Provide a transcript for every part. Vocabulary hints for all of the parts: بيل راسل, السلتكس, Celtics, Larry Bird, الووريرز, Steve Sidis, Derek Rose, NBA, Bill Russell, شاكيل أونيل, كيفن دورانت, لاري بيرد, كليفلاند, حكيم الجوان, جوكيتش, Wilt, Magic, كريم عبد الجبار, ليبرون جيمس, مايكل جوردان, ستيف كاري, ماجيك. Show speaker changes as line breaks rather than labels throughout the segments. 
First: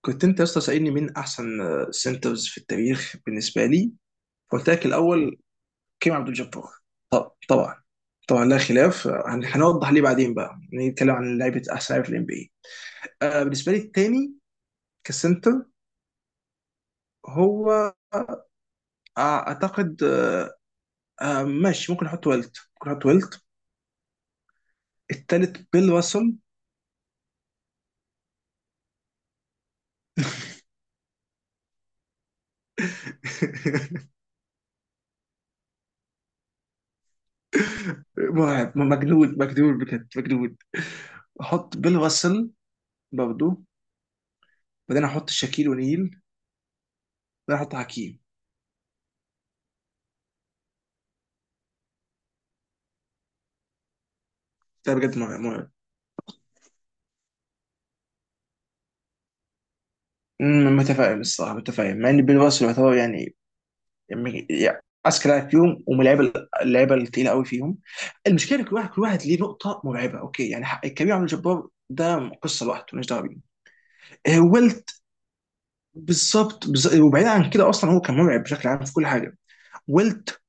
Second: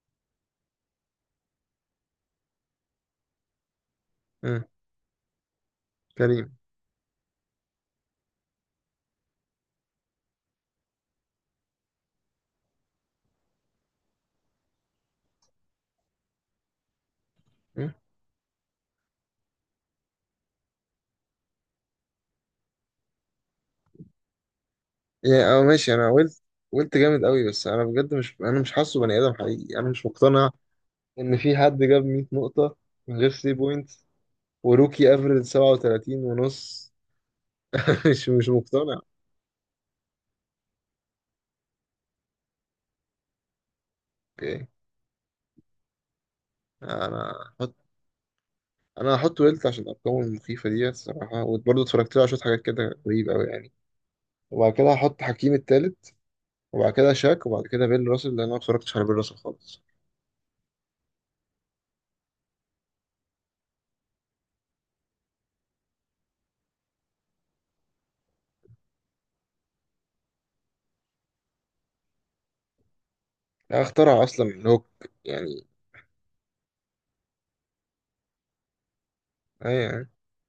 كنت انت يا اسطى سألني مين احسن سنترز في التاريخ بالنسبه لي.
مم.
قلت لك الاول كريم عبد
كريم.
الجبار. طب طبعا طبعا لا خلاف. هنوضح ليه بعدين، بقى نتكلم عن لعيبه احسن لعيبه في الام بي اي. بالنسبه لي الثاني كسنتر
مم.
هو اعتقد ماشي، ممكن احط ويلت، ممكن احط ويلت.
يعني
الثالث
اه
بيل
ماشي، انا
راسل.
قلت جامد قوي، بس انا بجد مش انا مش حاسه بني ادم حقيقي. انا مش مقتنع ان في حد جاب 100 نقطة من غير 3 بوينتس وروكي افريج 37 ونص. مش
مرعب،
مقتنع.
مجنون مجنون، بجد مجنون. احط بيل راسل برضه.
اوكي،
بعدين احط شاكيل ونيل
انا
بعدين
هحط
احط حكيم.
انا هحط ويلت عشان ارقامه المخيفة دي الصراحة، وبرضه اتفرجت له على شوية حاجات كده غريبة قوي يعني. وبعد كده
ده بجد
هحط
مرعب
حكيم
مرعب.
التالت، وبعد كده شاك، وبعد كده بيل راسل لان انا ما اتفرجتش على بيل راسل خالص.
متفائل الصراحه، متفائل مع ان بيل راسل يعتبر يعني اذكى لاعب فيهم، ومن اللعيبه الثقيله قوي فيهم. المشكله إن كل واحد ليه نقطه مرعبه، اوكي؟ يعني كريم عبد الجبار ده قصه لوحده، مالناش دعوه بيه.
لا، اخترع اصلا الهوك
ويلت
يعني.
بالظبط، وبعيد عن كده اصلا هو كان مرعب بشكل عام في كل حاجه.
ايوه يعني.
ويلت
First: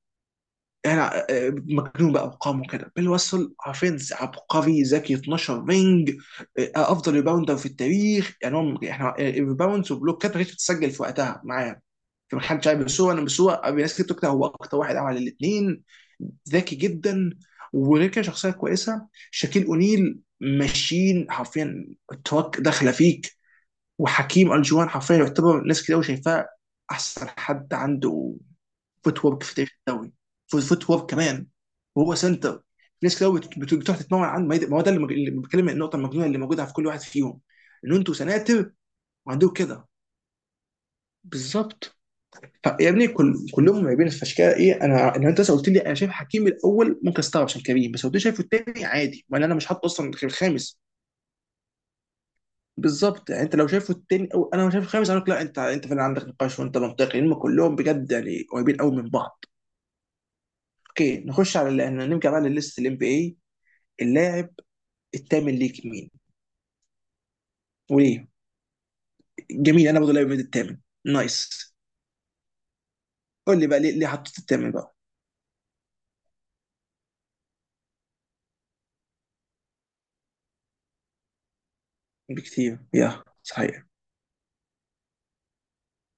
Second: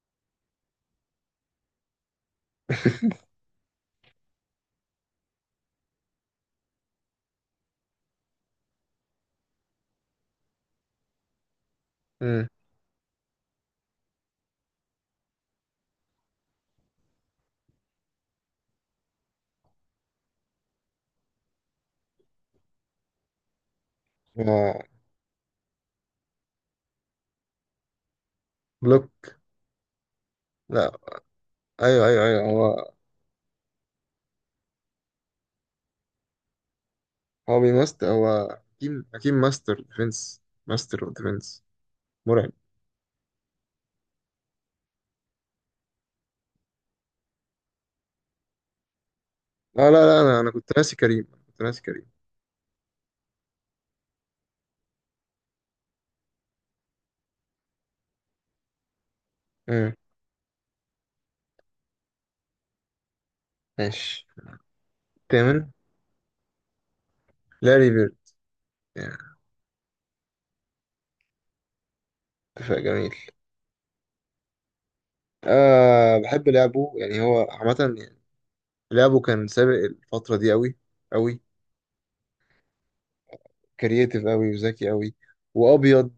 يعني مجنون بقى ارقامه كده. بيل واسل حرفيا عبقري، ذكي، 12 رينج. افضل ريباوندر في التاريخ. يعني احنا الريباوندز وبلوكات ما كانتش بتتسجل في وقتها معاه في محل شاي. بس الناس كتير بتقول هو اكتر واحد عمل الاثنين. ذكي جدا، وغير كده شخصيه كويسه. شاكيل اونيل ماشيين حرفيا، التراك داخله فيك. وحكيم
آه،
الجوان حرفيا يعتبر، ناس كتير قوي شايفاه احسن حد عنده فوت
بلوك.
وورك في تاريخ الدوري. فوت فوت
لا.
وورك كمان،
ايوه
وهو
ايوه ايوه،
سنتر.
هو
ناس كتير قوي بتروح تتمرن عنه. ما هو ده اللي بتكلم، النقطه المجنونه اللي موجوده في كل واحد فيهم
هو
ان
بيمست.
انتوا
هو
سناتر
حكيم
وعندكم
ماستر
كده.
ديفنس. ماستر اوف ديفنس.
بالظبط.
مرعب.
يا ابني كلهم مرعبين، فعشان كده ايه، انا ان انت لسه قلت لي انا شايف حكيم الاول ممكن استغرب عشان كريم، بس لو انت شايفه التاني عادي، ما انا مش حاطه
لا لا
اصلا
لا،
غير
انا كنت
الخامس.
ناسي كريم. أنا كنت ناسي كريم.
بالظبط، يعني انت لو شايفه التاني او انا مش شايف الخامس اقول لك لا، انت فعلا عندك نقاش وانت منطقي، لان كلهم بجد يعني قريبين قوي من بعض.
امم
اوكي نخش على نرجع بقى للست الام بي اي.
ماشي.
اللاعب الثامن
الثامن
ليك مين
لاري بيرد
وليه؟
يعني.
جميل، انا برضه لاعب ميد الثامن. نايس.
اتفاق جميل.
قول لي بقى ليه ليه حطيت الثامن بقى.
بحب لعبه يعني. هو عامة يعني لعبه كان سابق الفترة دي أوي أوي.
بكتير، يا صحيح.
كرييتيف أوي وذكي أوي وأبيض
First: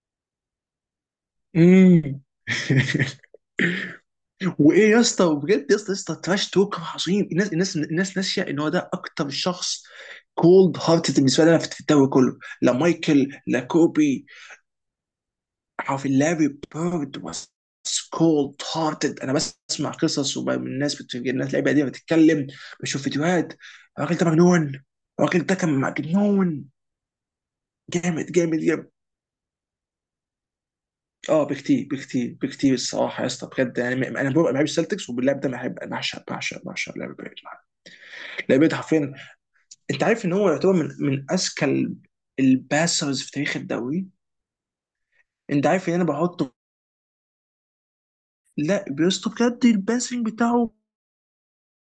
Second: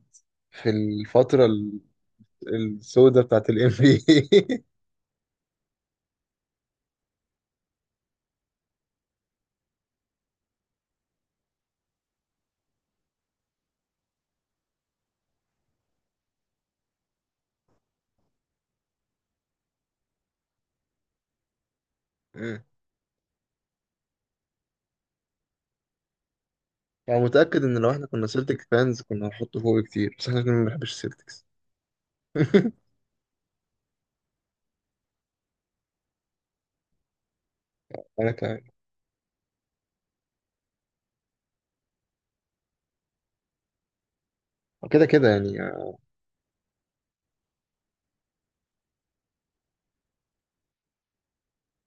في الفترة
امم
السوداء بتاعت ال NBA.
وايه يا اسطى؟ وبجد يا اسطى يا اسطى تراش توك عظيم. الناس ناسيه ان هو ده اكتر شخص كولد هارتد بالنسبه لنا في الدوري كله. لا مايكل لا كوبي، عارف، لاري بيرد واز كولد هارتد. انا بسمع قصص وبقى من الناس اللعيبه دي بتتكلم، بشوف فيديوهات، الراجل ده مجنون. الراجل ده كان مجنون.
يعني متأكد إن لو إحنا كنا
جامد جامد
سيلتك
جامد
فانز كنا هنحطه فوق كتير، بس إحنا كنا ما بنحبش
اه،
السيلتكس.
بكتير بكتير بكتير. الصراحه يا اسطى بجد يعني انا ببقى بحب السلتكس، وباللعب ده بحب بعشق بعشق بعشق لعب بيرد.
أنا كمان.
لعب بيرد حرفيا. انت عارف ان هو يعتبر من اذكى الباسرز في تاريخ الدوري.
كده كده يعني.
انت عارف ان
آه.
انا بحطه؟ لا بيسطو بجد، الباسنج بتاعه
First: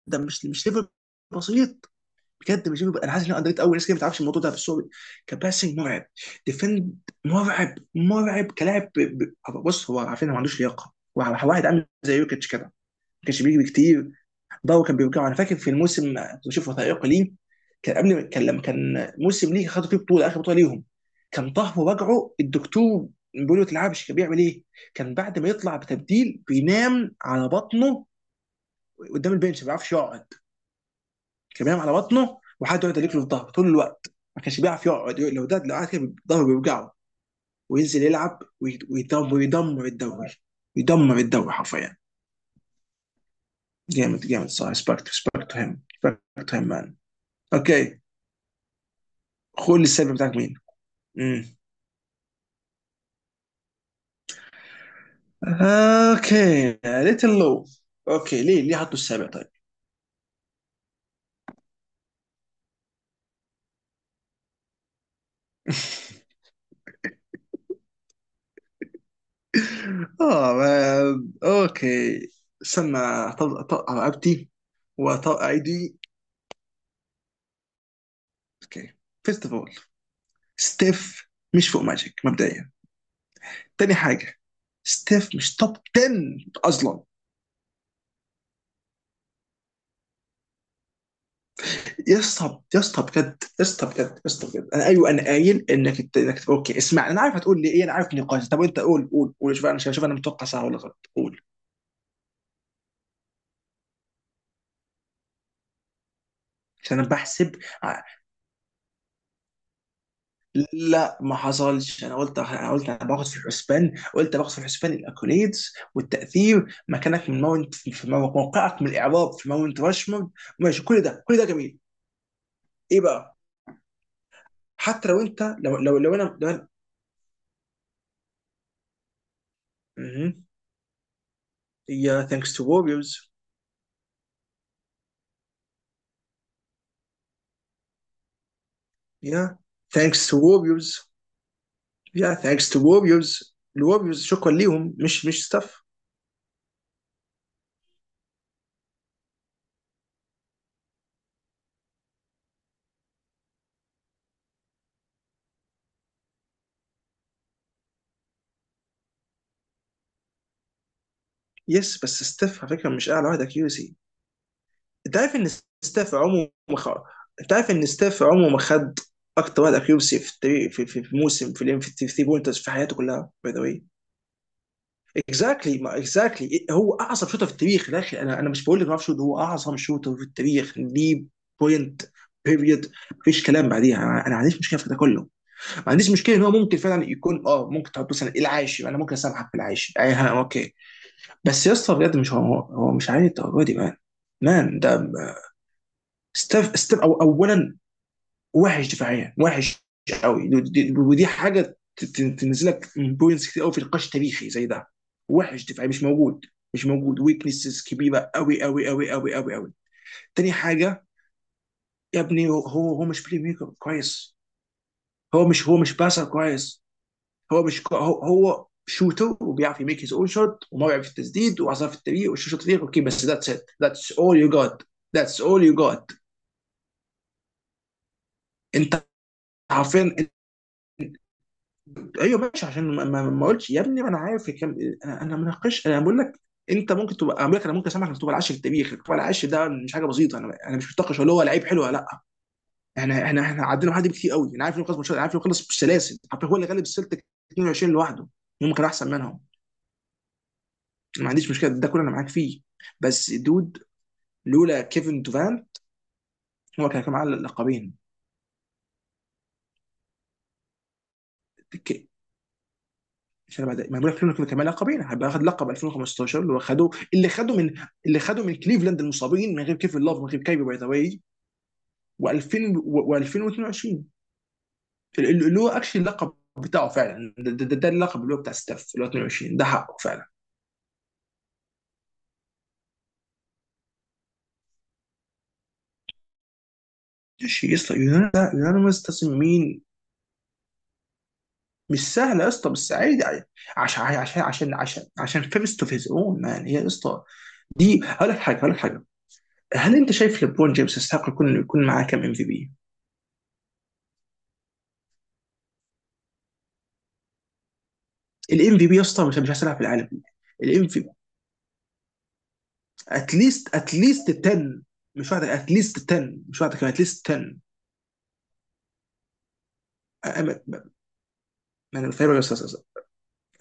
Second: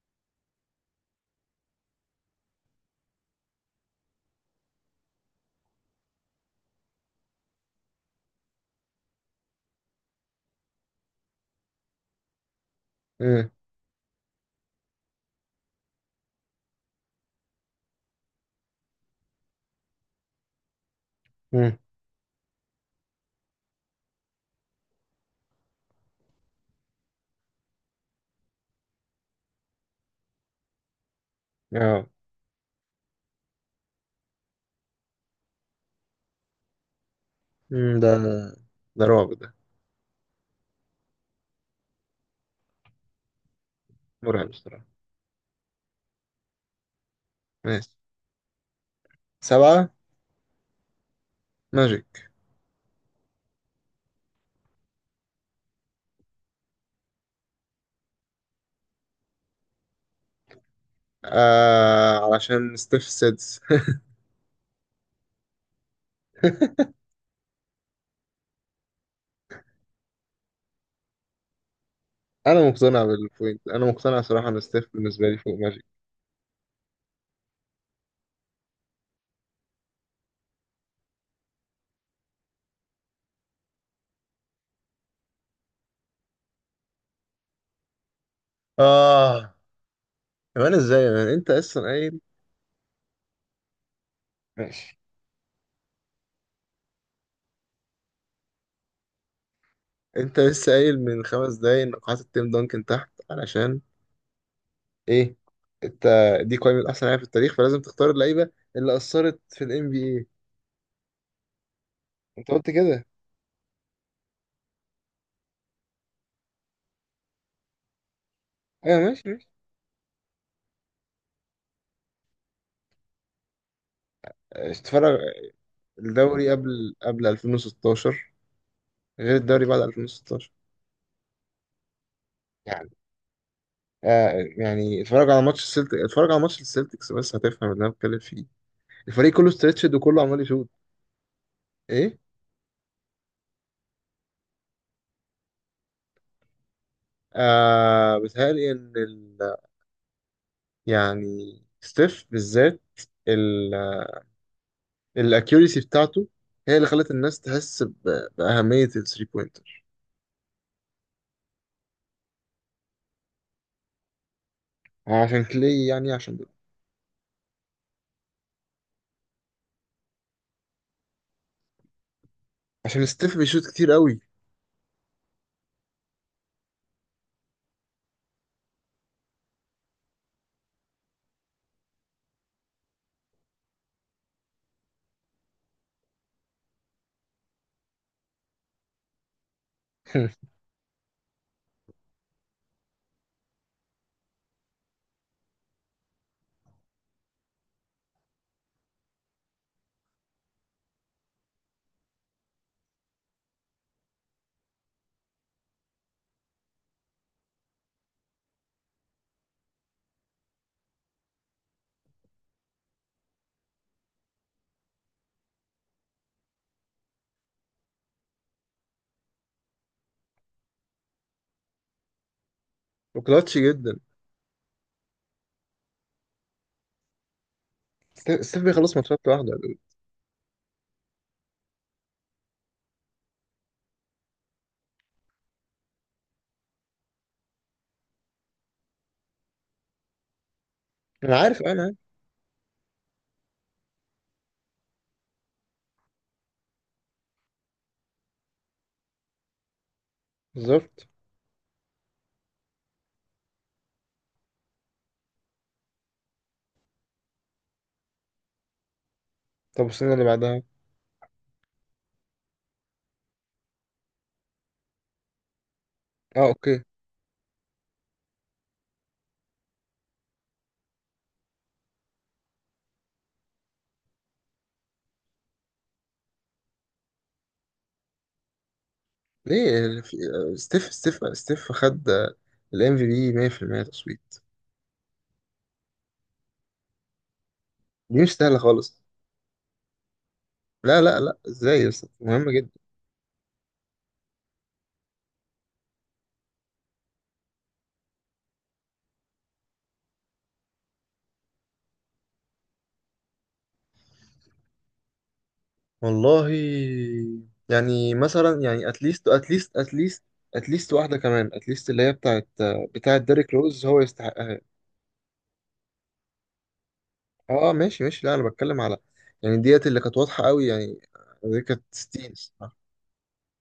ده مش ليفل بسيط، بجد مش ليفل. انا حاسس ان انا اندريت قوي، ناس كده ما تعرفش الموضوع ده، بس هو كباسنج مرعب. ديفند مرعب مرعب كلاعب. بص هو، عارفين هو ما عندوش لياقه، هو واحد عامل زي يوكيتش كده، ما كانش
مم.
بيجري كتير. ضو كان بيرجعه. انا فاكر في الموسم كنت بشوف وثائقي ليه، كان قبل، كان لما كان موسم ليه خدوا فيه بطوله، اخر بطوله ليهم، كان
مم.
طهر رجعه. الدكتور بيقول له تلعبش. كان بيعمل ايه؟ كان بعد ما يطلع بتبديل بينام على بطنه قدام البنش، ما بيعرفش يقعد. كان بينام على
آه.
بطنه وحد يقعد يلك له في ظهره طول الوقت. ما كانش بيعرف يقعد، لو ده لو قعد كده ظهره بيوجعه،
مم.
وينزل
ده
يلعب،
ده رعب
ويدمر
ده.
ويدمر الدوري، يدمر الدوري حرفيا. جامد
مرعب
جامد، صح،
بصراحة.
ريسبكت ريسبكت تو هيم، ريسبكت تو هيم مان.
ماشي.
اوكي قول لي
سبعة.
السابع بتاعك مين. امم
ماجيك.
اوكي، ليتل لو. اوكي ليه ليه حطوا السابع طيب؟
آه، علشان ستيف سيدس.
اه اوكي.
أنا
استنى
مقتنع بالبوينت. أنا
اطلع
مقتنع صراحة
رقبتي
إن ستيف بالنسبة لي
واطلع
فوق ماجيك.
ايدي. اوكي فيرست اوف اول، ستيف مش فوق ماجيك مبدئيا. تاني حاجه، ستيف مش توب 10 اصلا.
آه. كمان إزاي يا مان، أنت أصلا قايل؟
يا اسطى يا اسطى بجد، يا اسطى بجد، يا اسطى بجد انا
ماشي.
ايوه انا قايل انك انت انك تبقى اوكي. اسمع انا عارف هتقول لي ايه، انا عارف نقاش. طب انت قول قول قول، شوف انا شوف انا
أنت
متوقع صح
لسه
ولا
قايل
غلط
من
قول.
5 دقايق إن قاعات التيم دانكن تحت علشان ايه انت. دي قائمه
عشان
احسن
انا
لاعب في التاريخ،
بحسب
فلازم
ع-
تختار اللعيبه اللي اثرت في الام بي اي.
لا ما حصلش، انا قلت
انت قلت
انا قلت انا
كده.
باخد في الحسبان، قلت باخد في الحسبان الاكوليدز والتاثير، مكانك من ماونت في موقعك من
ايوه ماشي
الاعراب
ماشي.
في ماونت راشمورد. ماشي كل ده كل ده جميل. ايه بقى؟ حتى
اتفرج.
لو انت لو لو لو انا
الدوري
لو أنا-
قبل 2016 غير الدوري بعد
مهم.
2016
يا ثانكس تو
يعني.
ووريرز،
آه يعني اتفرج على ماتش السلتك، اتفرج على ماتش السلتكس بس هتفهم اللي انا بتكلم فيه. الفريق كله
يا
ستريتشد وكله
ثانكس تو
عمال يشوط.
ووريرز،
ايه.
يا ثانكس تو ووريرز، الووريرز شكرا ليهم، مش ستاف.
بيتهيألي ان يعني ستيف بالذات الاكيوريسي بتاعته هي اللي خلت الناس تحس بأهمية الثري بوينت.
يس بس ستاف على فكره مش اعلى واحد اكيوسي. انت عارف
عشان
ان
كلي يعني،
ستاف
عشان
عمره ما خ... انت عارف ان ستاف عمره ما خد اكتر واحد اكيوسي في التاريخ في, في, في موسم في الام في 3 بوينترز في حياته
عشان
كلها
ستيف
باي ذا
بيشوط
واي.
كتير قوي.
اكزاكتلي، ما اكزاكتلي هو اعظم شوتر في التاريخ يا اخي. انا مش بقول لك ما اعرفش، هو اعظم شوتر في التاريخ ليه، بوينت بيريد، مفيش كلام بعديها. انا ما عنديش مشكله في ده كله، ما عنديش مشكله ان هو ممكن فعلا يكون اه، ممكن تحط مثلا العاشر، انا ممكن اسامحك في العاشر اي حاجه اوكي. بس يا اسطى بجد مش هو، هو مش عادي الدرجه دي مان. مان ده ستيف، ستيف أو اولا وحش دفاعيا، وحش قوي، ودي حاجه تنزلك بوينتس كتير قوي في نقاش تاريخي زي ده. وحش دفاعي مش موجود، مش موجود. ويكنسز كبيره قوي قوي قوي قوي قوي قوي. تاني حاجه، يا ابني هو مش بلاي ميكر كويس. هو مش باسر كويس. هو مش كو- هو هو شوتر وبيعرف يميك هيز اون شوت، وما بيعرف التسديد وعصف التمرير وشوت فريق، اوكي؟ بس ذاتس
وكلاتش
ات،
جدا.
ذاتس اول يو جوت، ذاتس اول يو جوت.
ستيف بيخلص
انت
ماتشات لوحده.
عارفين؟ ايوه ماشي عشان ما قلتش يا ابني، ما انا عارف كم. انا مناقش، انا بقول لك انت ممكن تبقى، اقول لك انا ممكن اسامحك انك تبقى العاشر في التاريخ، تبقى العاشر ده مش حاجه بسيطه. انا مش بتناقش هل
انا
هو
عارف
لعيب
انا
حلو ولا
عارف.
لا. احنا عدينا حد كتير قوي، انا عارف انه خلص ماتشات، انا عارف انه خلص بالسلاسل، عارف هو اللي غلب السلتك 22 لوحده، ممكن احسن منهم،
بالظبط.
ما عنديش مشكله ده كله، انا معاك فيه. بس دود، لولا كيفن دوفان هو كان معاه اللقبين.
طب السنه اللي بعدها.
ك- مش انا بعد ما بقول لك لولا كيفن كان معاه لقبين، هيبقى اخد لقب 2015
اه
اللي هو
اوكي.
خده، اللي خده من كليفلاند المصابين من غير كيفن لاف من غير كايبي باي ذا واي. و2000 و2022 اللي هو اكشلي اللقب بتاعه فعلا، ده اللقب اللي هو بتاع ستاف، اللي هو 22 ده
ليه
حقه فعلا.
ستيف خد الام في بي 100% تصويت.
ماشي يا اسطى.
دي مش سهله خالص.
يونانيمس تصميمين
لا لا لا، ازاي يا اسطى،
مش سهله يا
مهمه
اسطى،
جدا.
بس عادي عادي. عشان فيرست اوف هيز اون مان، هي يا اسطى. دي هقول لك حاجه، هقول لك حاجه: هل انت شايف ليبرون جيمس يستحق يكون، يكون معاه كم ام في بي؟
والله يعني مثلا
الام في
يعني
بي يا اسطى
اتليست
مش هيلعب
اتليست
في العالم.
اتليست
الام
اتليست
في
واحده كمان. اتليست اللي هي بتاعت ديريك
اتليست،
روز هو
اتليست
يستحقها.
10، مش واحده، اتليست 10 مش واحده كمان، اتليست 10.
اه ماشي ماشي، لا انا بتكلم على يعني ديت اللي كانت واضحه
أنا-
قوي
ما
يعني. دي كانت
انا
60
فاهم يا استاذ.
الصراحة.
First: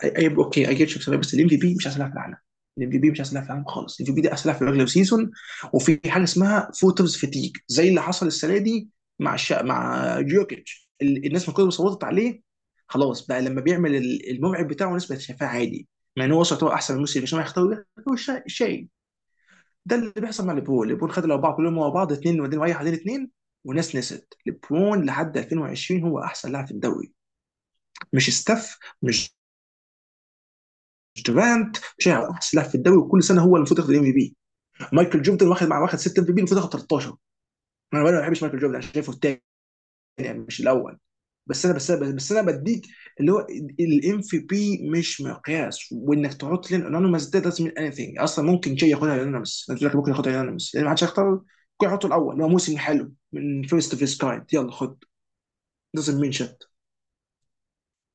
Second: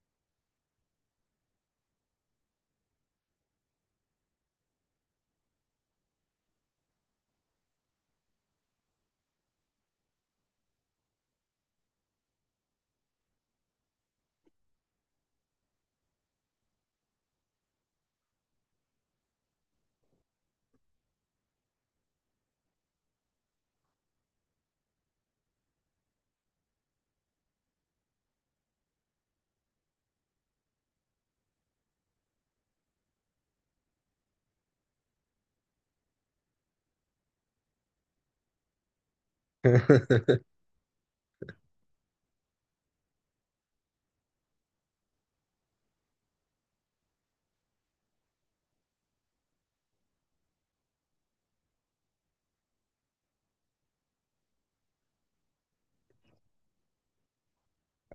اوكي اي جيت شو بسبب، بس الام في بي مش احسن لاعب في العالم. الام في بي مش احسن لاعب في العالم خالص. الام في بي ده احسن لاعب في الريجلر سيزون، وفي حاجه اسمها فوترز فتيج زي اللي حصل السنه دي مع مع جوكيتش. الناس من كتر ما كلها صوتت عليه خلاص بقى، لما بيعمل الموعد بتاعه الناس بقت شايفاه عادي، مع ان هو وصل يعتبر احسن من الموسم، مش هيختاروا. ده هو شيء ده اللي بيحصل مع ليبرون. ليبرون خد الاربعه كلهم ورا بعض، اثنين وبعدين رايح بعدين اثنين، والناس نسيت ليبرون لحد 2020 هو احسن لاعب في الدوري، مش ستاف مش دورانت. شايع احسن لاعب في الدوري وكل سنه هو اللي المفروض ياخد الام في بي. مايكل جوردن واخد، واخد 6 ام في بي، المفروض ياخد 13. انا ما بحبش مايكل جوردن، انا شايفه الثاني يعني مش الاول. بس انا بديك اللي هو الام في بي مش مقياس، وانك تحط لين انونيمس ده doesn't mean anything اصلا. ممكن شيء ياخدها انونيمس، ممكن ياخدها انونيمس لان ما حدش هيختار، ممكن يحطه الاول اللي هو موسم حلو من فيرست اوف هيز كايند، يلا خد. doesn't mean shit.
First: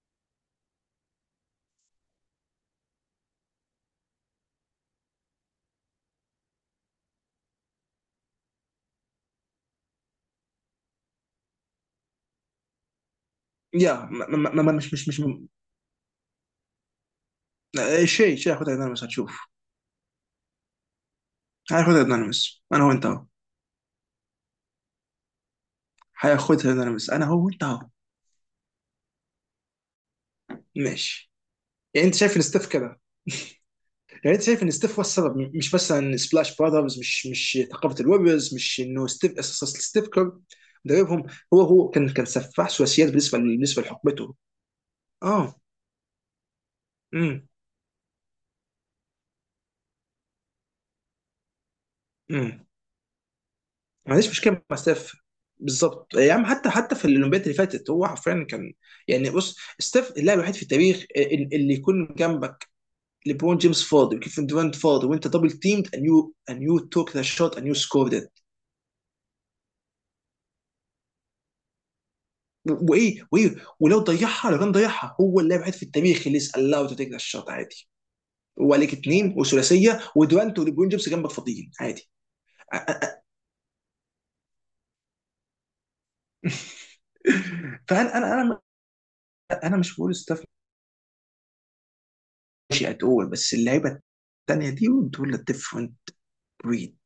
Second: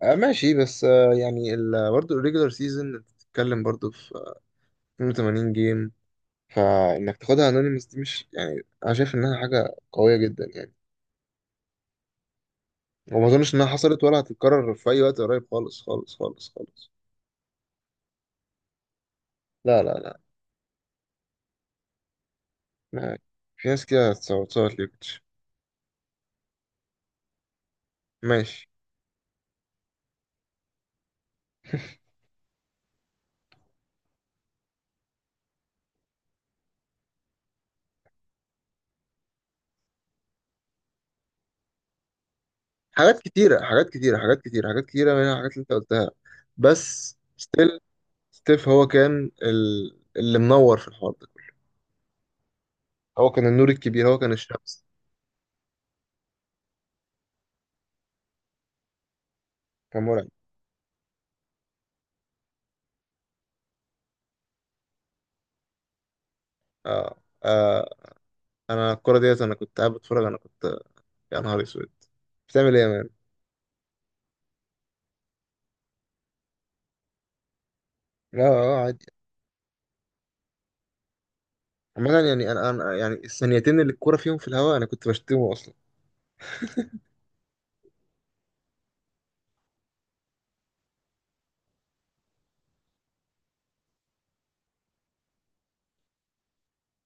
آه ماشي، بس آه يعني برضه الريجولار سيزون بتتكلم برضه في 82 جيم فانك تاخدها انونيمس. دي مش يعني، انا شايف انها حاجه قويه جدا يعني، وما اظنش انها حصلت
يا
ولا
ما ما ما- ما-
هتتكرر في
مش
اي
مش
وقت
مش
قريب خالص خالص خالص خالص.
شيء، شيء هياخدها انونيمس هتشوف.
لا لا لا،
هياخدها انونيمس انا وانت
ما-
أهو.
في ناس كده هتصوت صوت ليكتش.
هياخدها، انا بس انا هو انت اهو.
ماشي.
ماشي. يعني انت شايف ان ستيف كده، يعني انت شايف ان ستيف هو السبب، مش بس ان سبلاش براذرز، مش مش ثقافه الويبرز، مش انه ستيف اساسا، ستيف كير مدربهم. هو كان سفاح ثلاثيات
حاجات
بالنسبه
كتيرة حاجات كتيرة
لحقبته.
حاجات كتيرة حاجات كتيرة منها حاجات
اه.
اللي انت قلتها. بس
امم
ستيل. ستيف هو كان اللي منور في الحوار ده كله.
امم
هو كان النور الكبير.
ما
هو
عنديش
كان
مشكله مع
الشمس.
ستيف. بالظبط يا عم. حتى في الاولمبياد اللي فاتت هو حرفيا كان يعني، بص،
كان
ستيف
مرعب.
اللاعب الوحيد في التاريخ اللي يكون جنبك ليبرون جيمس فاضي وكيفن دورانت فاضي وانت دبل تيمد and you and you took
آه.
the shot and you
آه.
scored it.
انا الكرة ديت، انا كنت قاعد بتفرج، انا كنت يا نهار اسود. بتعمل ايه يا مان؟
وايه، وايه، ولو ضيعها، لو كان ضيعها هو اللاعب الوحيد في التاريخ اللي is allowed to take the shot عادي،
لا، اه
وعليك
عادي.
اثنين وثلاثيه ودورانت وليبرون جيمس جنبك فاضيين، عادي.
عامة يعني، انا يعني الثانيتين اللي الكورة فيهم في الهواء انا كنت بشتمه اصلا.
فانا انا انا مش بقول ستاف ماشي، اتقول بس اللعيبه الثانيه دي دول ديفرنت. بريد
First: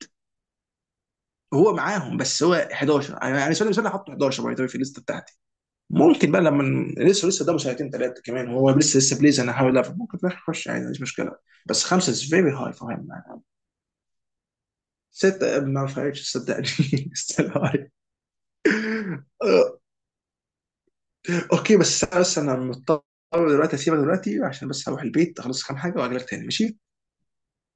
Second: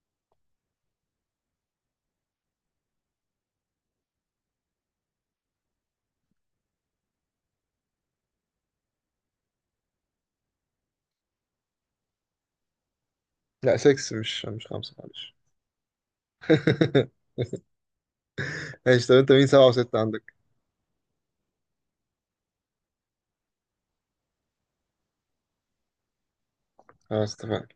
هو معاهم، بس هو 11 انا بالنسبه لي، مش انا حاطه 11 باي ذا في الليست بتاعتي. ممكن بقى لما لسه قدامه سنتين ثلاثه كمان، هو لسه بليز، انا هحاول افهم ممكن في الاخر يخش عادي، مفيش مشكله. بس خمسه از فيري هاي فور هيم.
لا 6 مش خمسة معلش.
سته ما فرقتش صدقني. ستيل هاي.
ماشي، طب انت مين سبعة وستة عندك؟
اوكي بس انا مضطر دلوقتي اسيبك، دلوقتي عشان بس هروح البيت اخلص كام حاجه واجي لك تاني ماشي.
خلاص اتفقنا.